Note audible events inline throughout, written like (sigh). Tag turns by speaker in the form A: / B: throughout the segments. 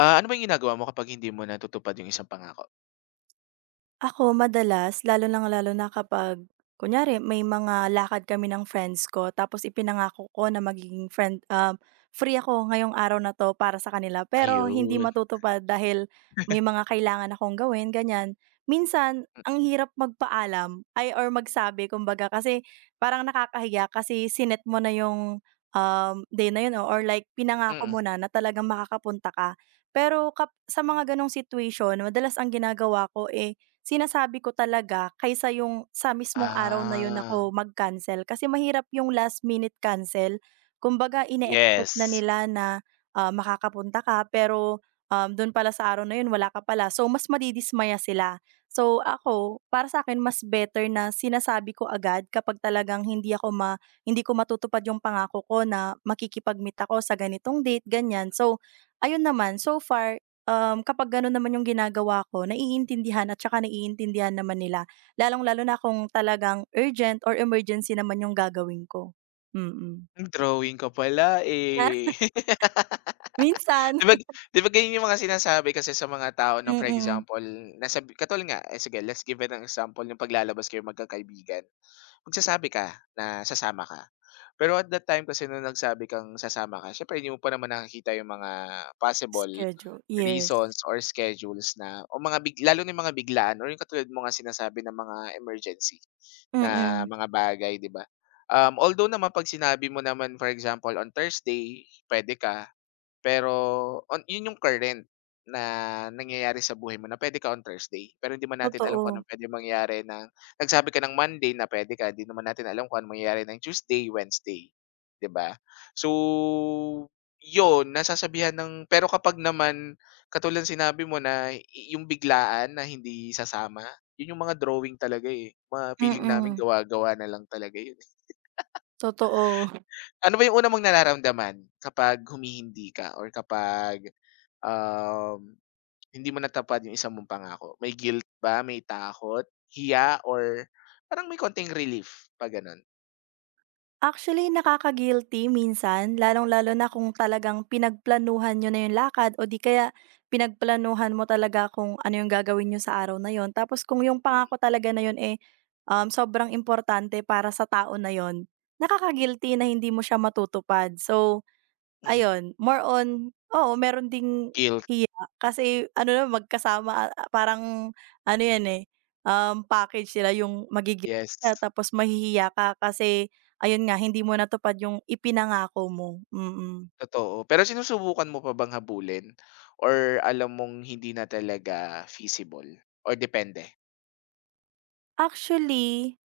A: Ah, ano ba yung ginagawa mo kapag hindi mo natutupad yung isang pangako?
B: Ako madalas, lalo lang lalo na kapag kunyari may mga lakad kami ng friends ko tapos ipinangako ko na magiging friend free ako ngayong araw na 'to para sa kanila, pero hindi
A: Ayun,
B: matutupad dahil may mga kailangan akong gawin, ganyan. Minsan ang hirap magpaalam ay or magsabi kumbaga kasi parang nakakahiya kasi sinet mo na yung, day na yun oh, or like pinangako
A: mm.
B: mo na na talagang makakapunta ka. Pero kap sa mga ganong situation madalas ang ginagawa ko, eh sinasabi ko talaga kaysa yung sa mismong araw na yun
A: Ah,
B: ako mag-cancel kasi mahirap yung last minute cancel. Kumbaga ine-expect na
A: yes.
B: nila na, makakapunta ka pero, dun pala sa araw na yun wala ka pala so mas madidismaya sila. So ako, para sa akin mas better na sinasabi ko agad kapag talagang hindi ako ma hindi ko matutupad yung pangako ko na makikipag-meet ako sa ganitong date, ganyan. So ayun naman, so far kapag gano'n naman yung ginagawa ko naiintindihan at saka naiintindihan naman nila, lalong-lalo na kung talagang urgent or emergency naman yung gagawin ko. Mm.
A: Drawing ka pala,
B: Ah,
A: eh.
B: (laughs)
A: (laughs)
B: minsan,
A: 'Di ba di ba ganyan yung mga sinasabi kasi sa mga tao na for
B: mm.
A: example, nasabi katulad nga, eh, sige let's give it an example yung paglalabas kayo magkakaibigan. Magsasabi ka na sasama ka. Pero at that time kasi nung nagsabi kang sasama ka, syempre hindi mo pa naman nakikita yung mga possible
B: Schedule, yes.
A: reasons or schedules na o mga big, lalo na yung mga biglaan or yung katulad mo nga sinasabi ng mga emergency na
B: Mm,
A: mga bagay, di ba? Although naman pag sinabi mo naman, for example, on Thursday, pwede ka, pero on 'yun yung current na nangyayari sa buhay mo na pwede ka on Thursday, pero hindi man natin alam kung
B: totoo.
A: anong pwede mangyari ng nagsabi ka ng Monday na pwede ka, 'di naman natin alam kung anong mangyayari ng Tuesday, Wednesday, 'di ba? So, 'yun nasasabihan ng pero kapag naman katulad ng sinabi mo na i yung biglaan na hindi sasama, 'yun yung mga drawing talaga, eh, mga feeling namin
B: Mm,
A: gawa-gawa na lang talaga 'yun.
B: totoo.
A: Ano ba yung una mong nararamdaman kapag humihindi ka or kapag, um, hindi mo natapad yung isang mong pangako? May guilt ba, may takot, hiya or parang may konting relief pa gano'n?
B: Actually, nakaka-guilty minsan, lalong-lalo na kung talagang pinagplanuhan niyo na yung lakad o di kaya pinagplanuhan mo talaga kung ano yung gagawin niyo sa araw na yon. Tapos kung yung
A: Mm,
B: pangako talaga na yon eh, sobrang importante para sa tao na yon, nakaka-guilty na hindi mo siya matutupad. So
A: mhm.
B: ayun, more on oo, meron ding
A: Guilt,
B: hiya kasi ano na magkasama, parang ano 'yan, eh, package sila yung magiging
A: yes,
B: ka tapos mahihiya ka kasi ayun nga hindi mo natupad yung ipinangako mo, mm.
A: totoo. Pero sinusubukan mo pa bang habulin or alam mong hindi na talaga feasible or depende?
B: Actually,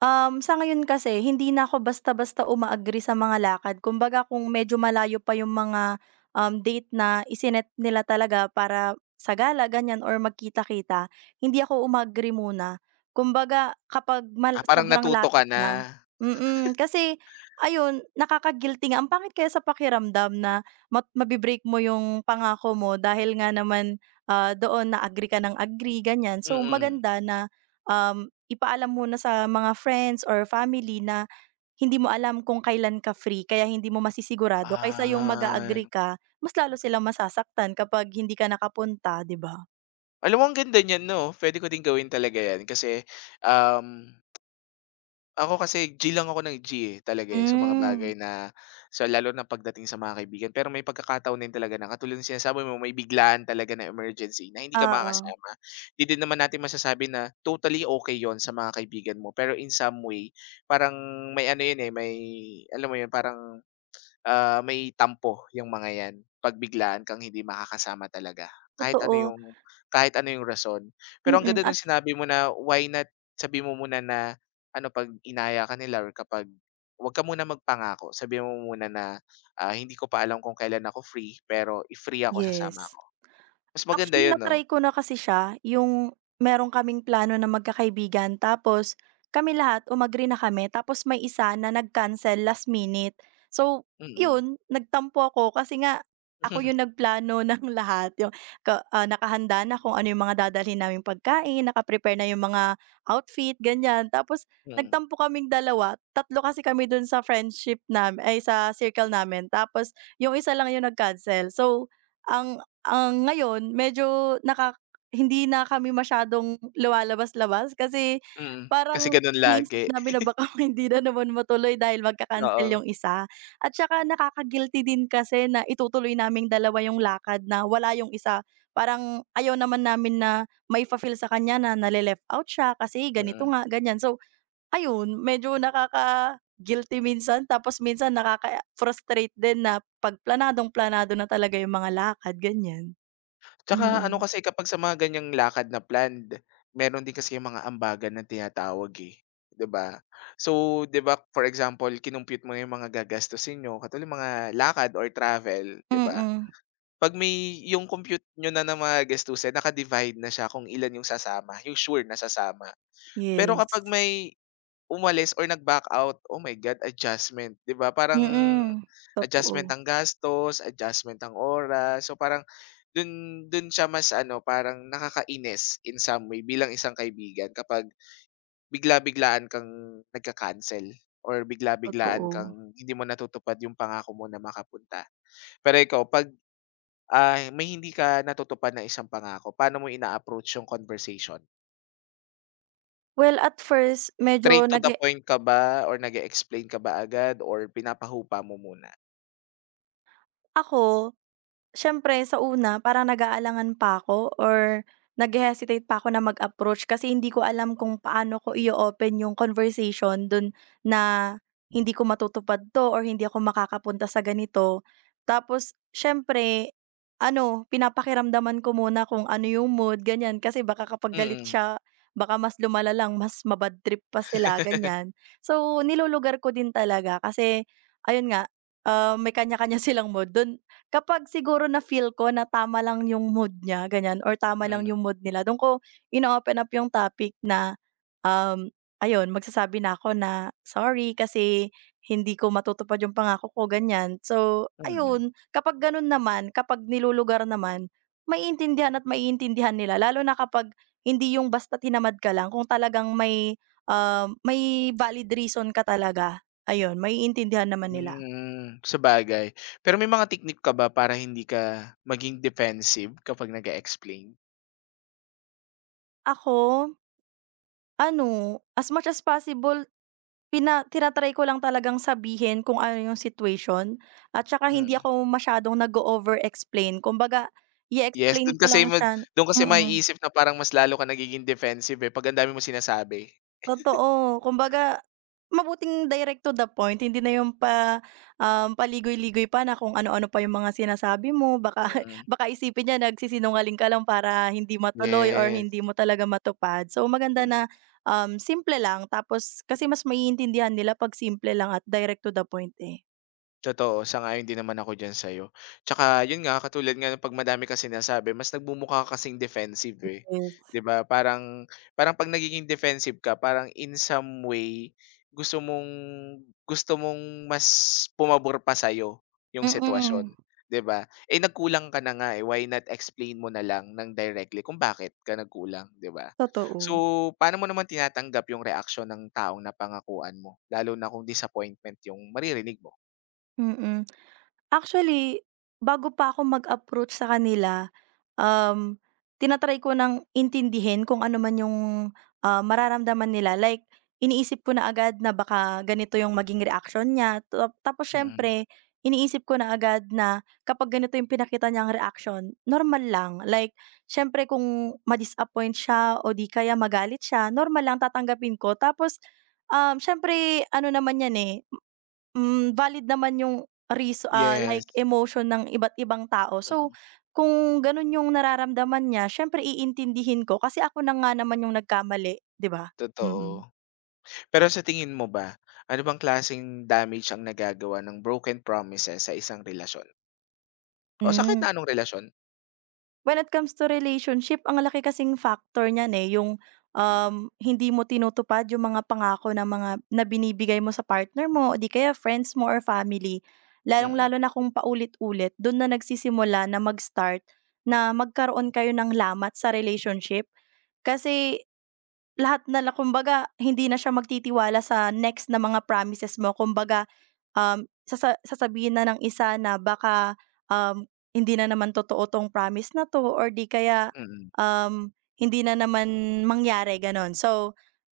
B: Sa ngayon kasi hindi na ako basta-basta uma-agree sa mga lakad. Kumbaga kung medyo malayo pa yung mga, date na isinet nila talaga para sa gala ganyan or magkita-kita, hindi ako uma-agree muna. Kumbaga kapag mal
A: Ah, parang
B: sobrang
A: natuto ka
B: lapit
A: na?
B: na. Mm, kasi ayun nakaka-guilty nga. Ang pangit kaya sa pakiramdam na mabibreak mo yung pangako mo dahil nga naman, doon na agree ka ng agree ganyan. So
A: Mm.
B: maganda na ipaalam muna sa mga friends or family na hindi mo alam kung kailan ka free kaya hindi mo masisigurado kaysa yung
A: Ah.
B: mag-a-agree ka, mas lalo silang masasaktan kapag hindi ka nakapunta, 'di ba?
A: Alam mo ang ganda niyan 'no, puwede ko din gawin talaga 'yan kasi, um, ako kasi G lang ako ng G, eh, talaga, eh, sa mga
B: Hmm.
A: bagay na sa lalo na pagdating sa mga kaibigan. Pero may pagkakataon din talaga na katulad ng sinasabi mo may biglaan talaga na emergency na hindi ka
B: Oo,
A: makakasama. Hindi din naman natin masasabi na totally okay yon sa mga kaibigan mo, pero in some way parang may ano 'yun, eh, may alam mo 'yun, parang ah, may tampo yung mga 'yan 'pag biglaan kang hindi makakasama talaga, kahit ano
B: totoo.
A: yung kahit ano yung rason. Pero ang
B: Mm,
A: ganda nung
B: at
A: sinabi mo na why not sabi mo muna na ano 'pag inaya ka nila or kapag 'wag ka muna magpangako, sabi mo muna na, ah, "Hindi ko pa alam kung kailan ako free, pero if free ako sasama
B: yes.
A: ako." Mas maganda
B: Actually,
A: 'yun 'no?
B: na-try ko na kasi siya, yung meron kaming plano na magkakaibigan tapos kami lahat umagree na kami tapos may isa na nag-cancel last minute. So,
A: Mm.
B: yun, nagtampo ako kasi nga ako yung
A: (laughs)
B: nagplano (laughs) ng lahat, yung nakahanda na kung ano yung mga dadalhin naming pagkain, nakaprepare na yung mga outfit, ganyan. Tapos
A: Mm.
B: nagtampo kaming dalawa, tatlo kasi kami dun sa friendship nam ay sa circle namin tapos yung isa lang yung nag-cancel. So, ang ang ngayon medyo naka hindi na kami masyadong lumalabas-labas kasi
A: Mm. Kasi
B: parang
A: gano'n
B: iniisip
A: lagi,
B: namin na baka (laughs) hindi na naman matuloy dahil magka-cancel
A: oo,
B: yung isa at saka nakaka-guilty din kasi na itutuloy naming dalawa yung lakad na wala yung isa. Parang ayaw naman namin na maifa-feel sa kanya na nale-left out siya kasi ganito
A: mm.
B: nga, ganyan. So ayun, medyo nakaka-guilty minsan tapos minsan nakaka-frustrate din na 'pag planadong-planado na talaga yung mga lakad, ganyan.
A: Tsaka ano
B: Mm.
A: kasi kapag sa mga ganyang lakad na planned, meron din kasi yung mga ambagan na tinatawag, eh, 'di ba? So, 'di ba for example, kinumpyut mo na yung mga gagastusin niyo katulad mga lakad or travel, 'di ba?
B: Mm.
A: 'Pag may yung compute niyo na na mga gastusin naka-divide na siya kung ilan yung sasama, yung sure na sasama. Pero
B: Yes.
A: kapag may umalis or nag-back out, oh my God, adjustment, 'di ba? Parang
B: Mm.
A: adjustment
B: Totoo,
A: ang gastos, adjustment ang oras. So parang dun dun siya mas ano, parang nakakainis in some way bilang isang kaibigan kapag bigla-biglaan kang nagka-cancel or bigla-biglaan
B: totoo.
A: kang hindi mo natutupad yung pangako mo na makapunta. Pero ikaw, 'pag, may hindi ka natutupad na isang pangako, paano mo ina-approach yung conversation?
B: Well, at first medyo
A: Straight to
B: nag
A: the point ka ba or nag-e-explain ka ba agad or pinapahupa mo muna?
B: ako. Siyempre sa una parang nag-aalangan pa ako or naghe-hesitate pa ako na mag-approach kasi hindi ko alam kung paano ko
A: Hmm,
B: i open yung conversation dun na hindi ko matutupad 'to or hindi ako makakapunta sa ganito. Tapos siyempre ano, pinapakiramdaman ko muna kung ano yung mood ganyan kasi baka kapag galit
A: mm.
B: siya, baka mas lumala lang, mas ma-bad trip pa sila
A: (laughs)
B: ganyan. So nilulugar ko din talaga kasi ayun nga, may kanya-kanya (laughs) silang mood dun. Kapag siguro na-feel ko na tama lang yung mood niya, ganyan, or tama lang
A: Mm,
B: yung mood nila, do'n ko ino-open up yung topic na, um, ayun, magsasabi na ako na, "Sorry kasi hindi ko matutupad yung pangako ko," ganyan. So,
A: mm.
B: ayun, kapag gano'n naman, kapag nilulugar naman, maiintindihan at maiintindihan nila lalo na kapag hindi yung basta't hinamad ka lang, kung talagang may, may valid reason ka talaga, ayun, maiintindihan naman nila.
A: Hmm, sabagay. Pero may mga technique ka ba para hindi ka maging defensive kapag nag-e-explain?
B: Ako ano, as much as possible tina ko lang talagang sabihin kung ano yung situation at saka hindi
A: Mm.
B: ako masyadong nag over explain kumbaga
A: Yes,
B: i-explain ko lang siya
A: dun
B: mm.
A: kasi
B: Mm.
A: maiisip na parang mas lalo ka nagiging defensive, eh, 'pag ang dami mong sinasabi.
B: Totoo, kumbaga mabuting direct to the point hindi na yung pa, paligoy-ligoy pa na kung ano-ano pa yung mga sinasabi mo baka (laughs)
A: Mm,
B: isipin niya nagsisinungaling ka lang para hindi matuloy or hindi
A: yes.
B: mo talaga matupad. So maganda
A: Mm.
B: na, simple lang tapos kasi mas maiintindihan nila 'pag simple lang at direct to the point eh.
A: Totoo, sang-ayon din naman ako diyan sa'yo. Tsaka yun nga, katulad nga ng 'pag madami kang sinasabi mas nagmumukha ka kasing defensive, eh,
B: Yes.
A: 'di ba? Parang parang 'pag nagiging defensive ka parang in some way gusto mong gusto mong mas pumabor pa sa'yo yung sitwasyon,
B: Mm,
A: 'di ba? Eh, nagkulang ka na nga, eh, why not explain mo na lang ng directly kung bakit ka nagkulang, 'di ba? So,
B: totoo,
A: paano mo naman tinatanggap yung reaksyon ng taong napangakuan mo, lalo na kung disappointment yung maririnig mo?
B: mm. Actually, bago pa ako mag-approach sa kanila, um, tina ko ng intindihin kung ano man yung, mararamdaman nila. Like, iniisip ko na agad na baka ganito yung maging reaksyon niya, tapos
A: Mm.
B: siyempre iniisip ko na agad na kapag ganito yung pinakita niyang reaksyon, normal lang. Like, siyempre kung ma-disappoint siya o di kaya magalit siya, normal lang tatanggapin ko. Tapos, siyempre ano naman yan, eh. Hmm, valid naman yung like
A: Yes,
B: emotion ng iba't ibang tao. So,
A: mm,
B: kung ganun yung nararamdaman niya siyempre iintindihin ko kasi ako na nga naman yung nagkamali, 'di ba?
A: totoo.
B: Mm.
A: Pero sa tingin mo ba, ano bang klaseng damage ang nagagawa ng broken promises sa isang relasyon o sa kahit
B: Hmm.
A: na anong relasyon?
B: When it comes to relationship ang laki kasing factor niyan, eh, yung,
A: Mm,
B: hindi mo tinutupad yung mga pangako na binibigay mo sa partner mo o di kaya friends mo or family.
A: mm,
B: Lalong-lalo na kung paulit-ulit, dun na nagsisimula na mag-start na magkaroon kayo ng lamat sa relationship. Kasi lahat na la kumbaga hindi na siya magtitiwala sa next na mga promises mo. Kumbaga, sasabihin na ng isa na baka, um, hindi na naman totoo 'tong promise na 'to or 'di kaya,
A: mm.
B: um, hindi na naman mangyari, gano'n. So,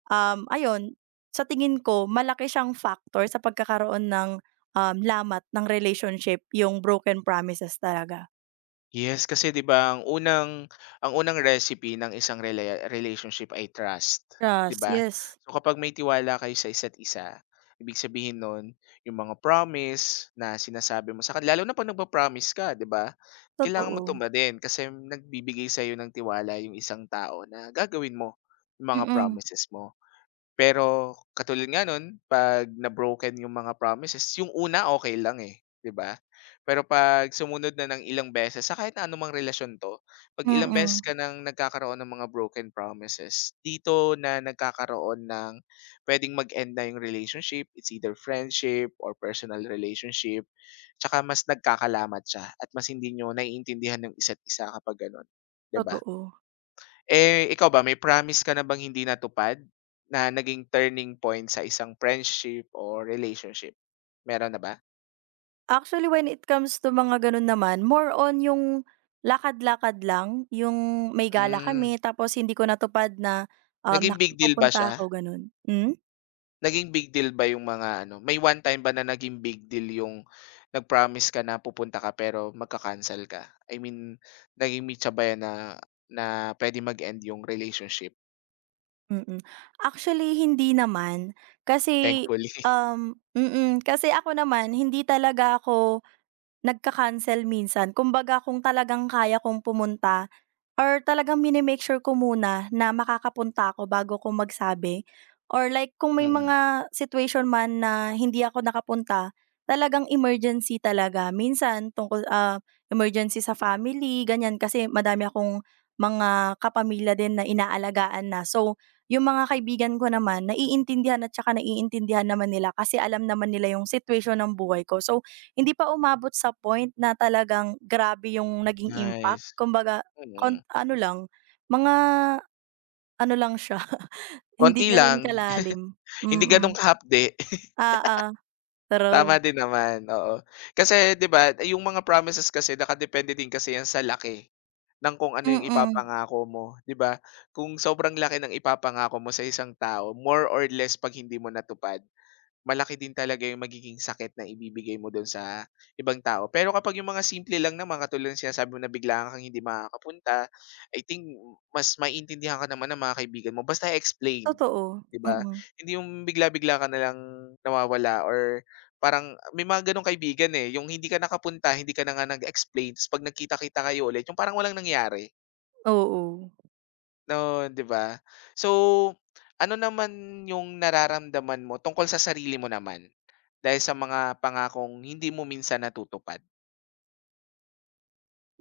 B: ayun, sa tingin ko malaki siyang factor sa pagkakaroon ng, lamat ng relationship yung broken promises talaga.
A: Yes, kasi 'di ba ang unang recipe ng isang rela relationship ay trust, 'di
B: Trust,
A: ba?
B: yes,
A: So kapag may tiwala kayo sa isa't isa, ibig sabihin nun yung mga promise na sinasabi mo sa kan lalo na 'pag nagpa-promise ka, 'di ba? Kailangan mo
B: totoo.
A: tuma din, kasi nagbibigay sa iyo ng tiwala yung isang tao na gagawin mo yung mga
B: Mm,
A: promises mo. Pero katulad nga nun 'pag na-broken yung mga promises, yung una okey lang, eh, 'di ba? Pero 'pag sumunod na ng ilang beses sa kahit na anumang relasyon 'to, 'pag ilang beses
B: mm,
A: ka ng nagkakaroon ng mga broken promises, dito na nagkakaroon ng puwedeng mag-end na yung relationship, it's either friendship or personal relationship, tsaka mas nagkakalamat siya at mas hindi niyo naiintindihan yung isa't isa kapag gano'n, 'di ba?
B: totoo.
A: Eh, ikaw ba may promise ka na bang hindi natupad, na naging turning point sa isang friendship or relationship? Meron na ba?
B: Actually, when it comes to mga gano'n naman, more on yung lakad-lakad lang, yung may gala
A: Hmm,
B: kami tapos hindi ko natupad na, um,
A: Naging
B: nak
A: big deal ba siya?
B: ako gano'n. Hmm?
A: Naging big deal ba yung mga ano, may one time ba na naging big deal yung nag-promise ka na pupunta ka pero magka-cancel ka? I mean, naging mitsa ba yan na na pwede mag-end yung relationship,
B: Mm. Mm-mm. Actually, hindi naman kasi,
A: thankfully? (laughs)
B: um mm, kasi ako naman hindi talaga ako nagka-cancel minsan. Kumbaga kung talagang kaya kong pumunta or talagang mini-make sure ko muna na makakapunta ako bago ko magsabi or like kung may
A: Mm,
B: mga situation man na hindi ako nakapunta, talagang emergency talaga. Minsan tungkol, emergency sa family, ganyan. Kasi madami akong mga kapamilya din na inaalagaan na. So, yung mga kaibigan ko naman naiintindihan at tsaka naiintindihan naman nila kasi alam naman nila yung situation ng buhay ko. So, hindi pa umabot sa point na talagang grabe yung naging impact
A: nice,
B: kumbaga
A: mm.
B: kon ano lang, mga ano lang siya, (laughs) hindi
A: Konti
B: gano'n
A: lang, (laughs)
B: kalalim.
A: hindi gano'n
B: Mm.
A: kahapde.
B: Oo, true.
A: Tama din naman, oo. Kasi 'di ba yung mga promises kasi nakadepende din kasi 'yan sa laki ng kung ano yung
B: Mm,
A: ipapangako mo, 'di ba? Kung sobrang laki ng ipapangako mo sa isang tao, more or less 'pag hindi mo natupad, malaki din talaga yung magiging sakit na ibibigay mo dun sa ibang tao. Pero kapag yung mga simple lang naman katulad ng sinasabi mo na biglaan kang hindi makakapunta, I think mas maiintindihan ka naman ng mga kaibigan mo basta explain.
B: totoo.
A: 'Di ba?
B: Mm,
A: Hindi yung bigla-bigla ka na lang nawawala or parang may mga gano'ng kaibigan, eh, yung hindi ka nakapunta, hindi ka na nga nag-explain ta's 'pag nagkita-kita kayo ulit yung parang walang nangyari,
B: oo.
A: no 'di ba? So, ano naman yung nararamdaman mo tungkol sa sarili mo naman dahil sa mga pangakong hindi mo minsan natutupad?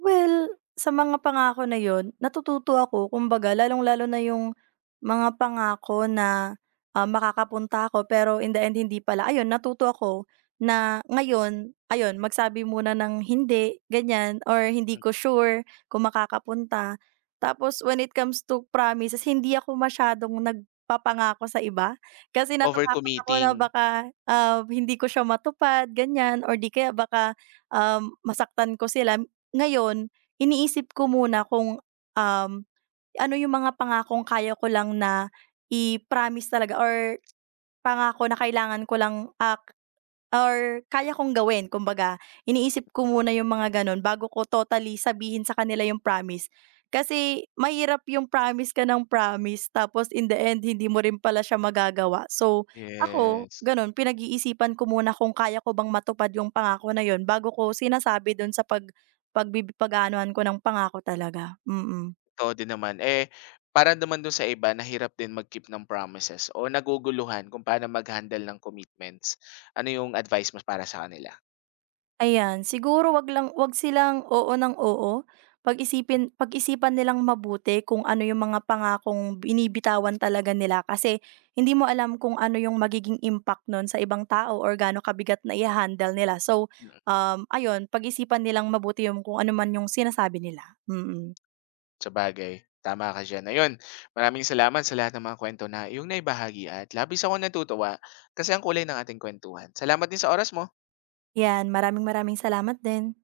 B: Well, sa mga pangako na yon, natututo ako kumbaga lalong-lalo na yung mga pangako na, makakapunta ako pero in the end hindi pala. Ayun, natuto ako na ngayon, ayun, magsabi muna ng hindi, ganyan or hindi
A: Hmm,
B: ko sure kung makakapunta. Tapos when it comes to promises, hindi ako masyadong nagpapangako sa iba kasi natatakot ako na
A: Overcommitting,
B: baka, hindi ko siya matupad, ganyan or di kaya baka, masaktan ko sila. Ngayon, iniisip ko muna kung, um, ano yung mga pangakong kaya ko lang na i-promise talaga or pangako na kailangan ko lang, ah, or kaya kong gawin kumbaga iniisip ko muna yung mga gano'n bago ko totally sabihin sa kanila yung promise. Kasi mahirap yung promise ka ng promise tapos in the end hindi mo rin pala siya magagawa. So ako
A: yes.
B: gano'n, pinag-iisipan ko muna kung kaya ko bang matupad yung pangako na yun bago ko sinasabi dun sa pag ko ng pangako talaga, mm. Mm.
A: Oo din naman. Eh, para naman dun sa iba nahirap din mag-keep ng promises o naguguluhan kung paano mag-handle ng commitments. Ano yung advice mo para sa kanila?
B: Ayan, siguro 'wag lang 'wag silang oo ng oo. Pag-isipan nilang mabuti kung ano yung mga pangakong binibitawan talaga nila kasi hindi mo alam kung ano yung magiging impact nun sa ibang tao or gaano kabigat na iha-handle nila. So,
A: Mm,
B: ayun pag-isipan nilang mabuti yung kung ano man yung sinasabi nila, mm.
A: Sabagay tama ka diyan. Ayun, maraming salamat sa lahat ng mga kwento na yung naibahagi at labis akong natutuwa kasi ang kulay ng ating kuwentuhan. Salamat din sa oras mo.
B: 'Yan, maraming maraming salamat din.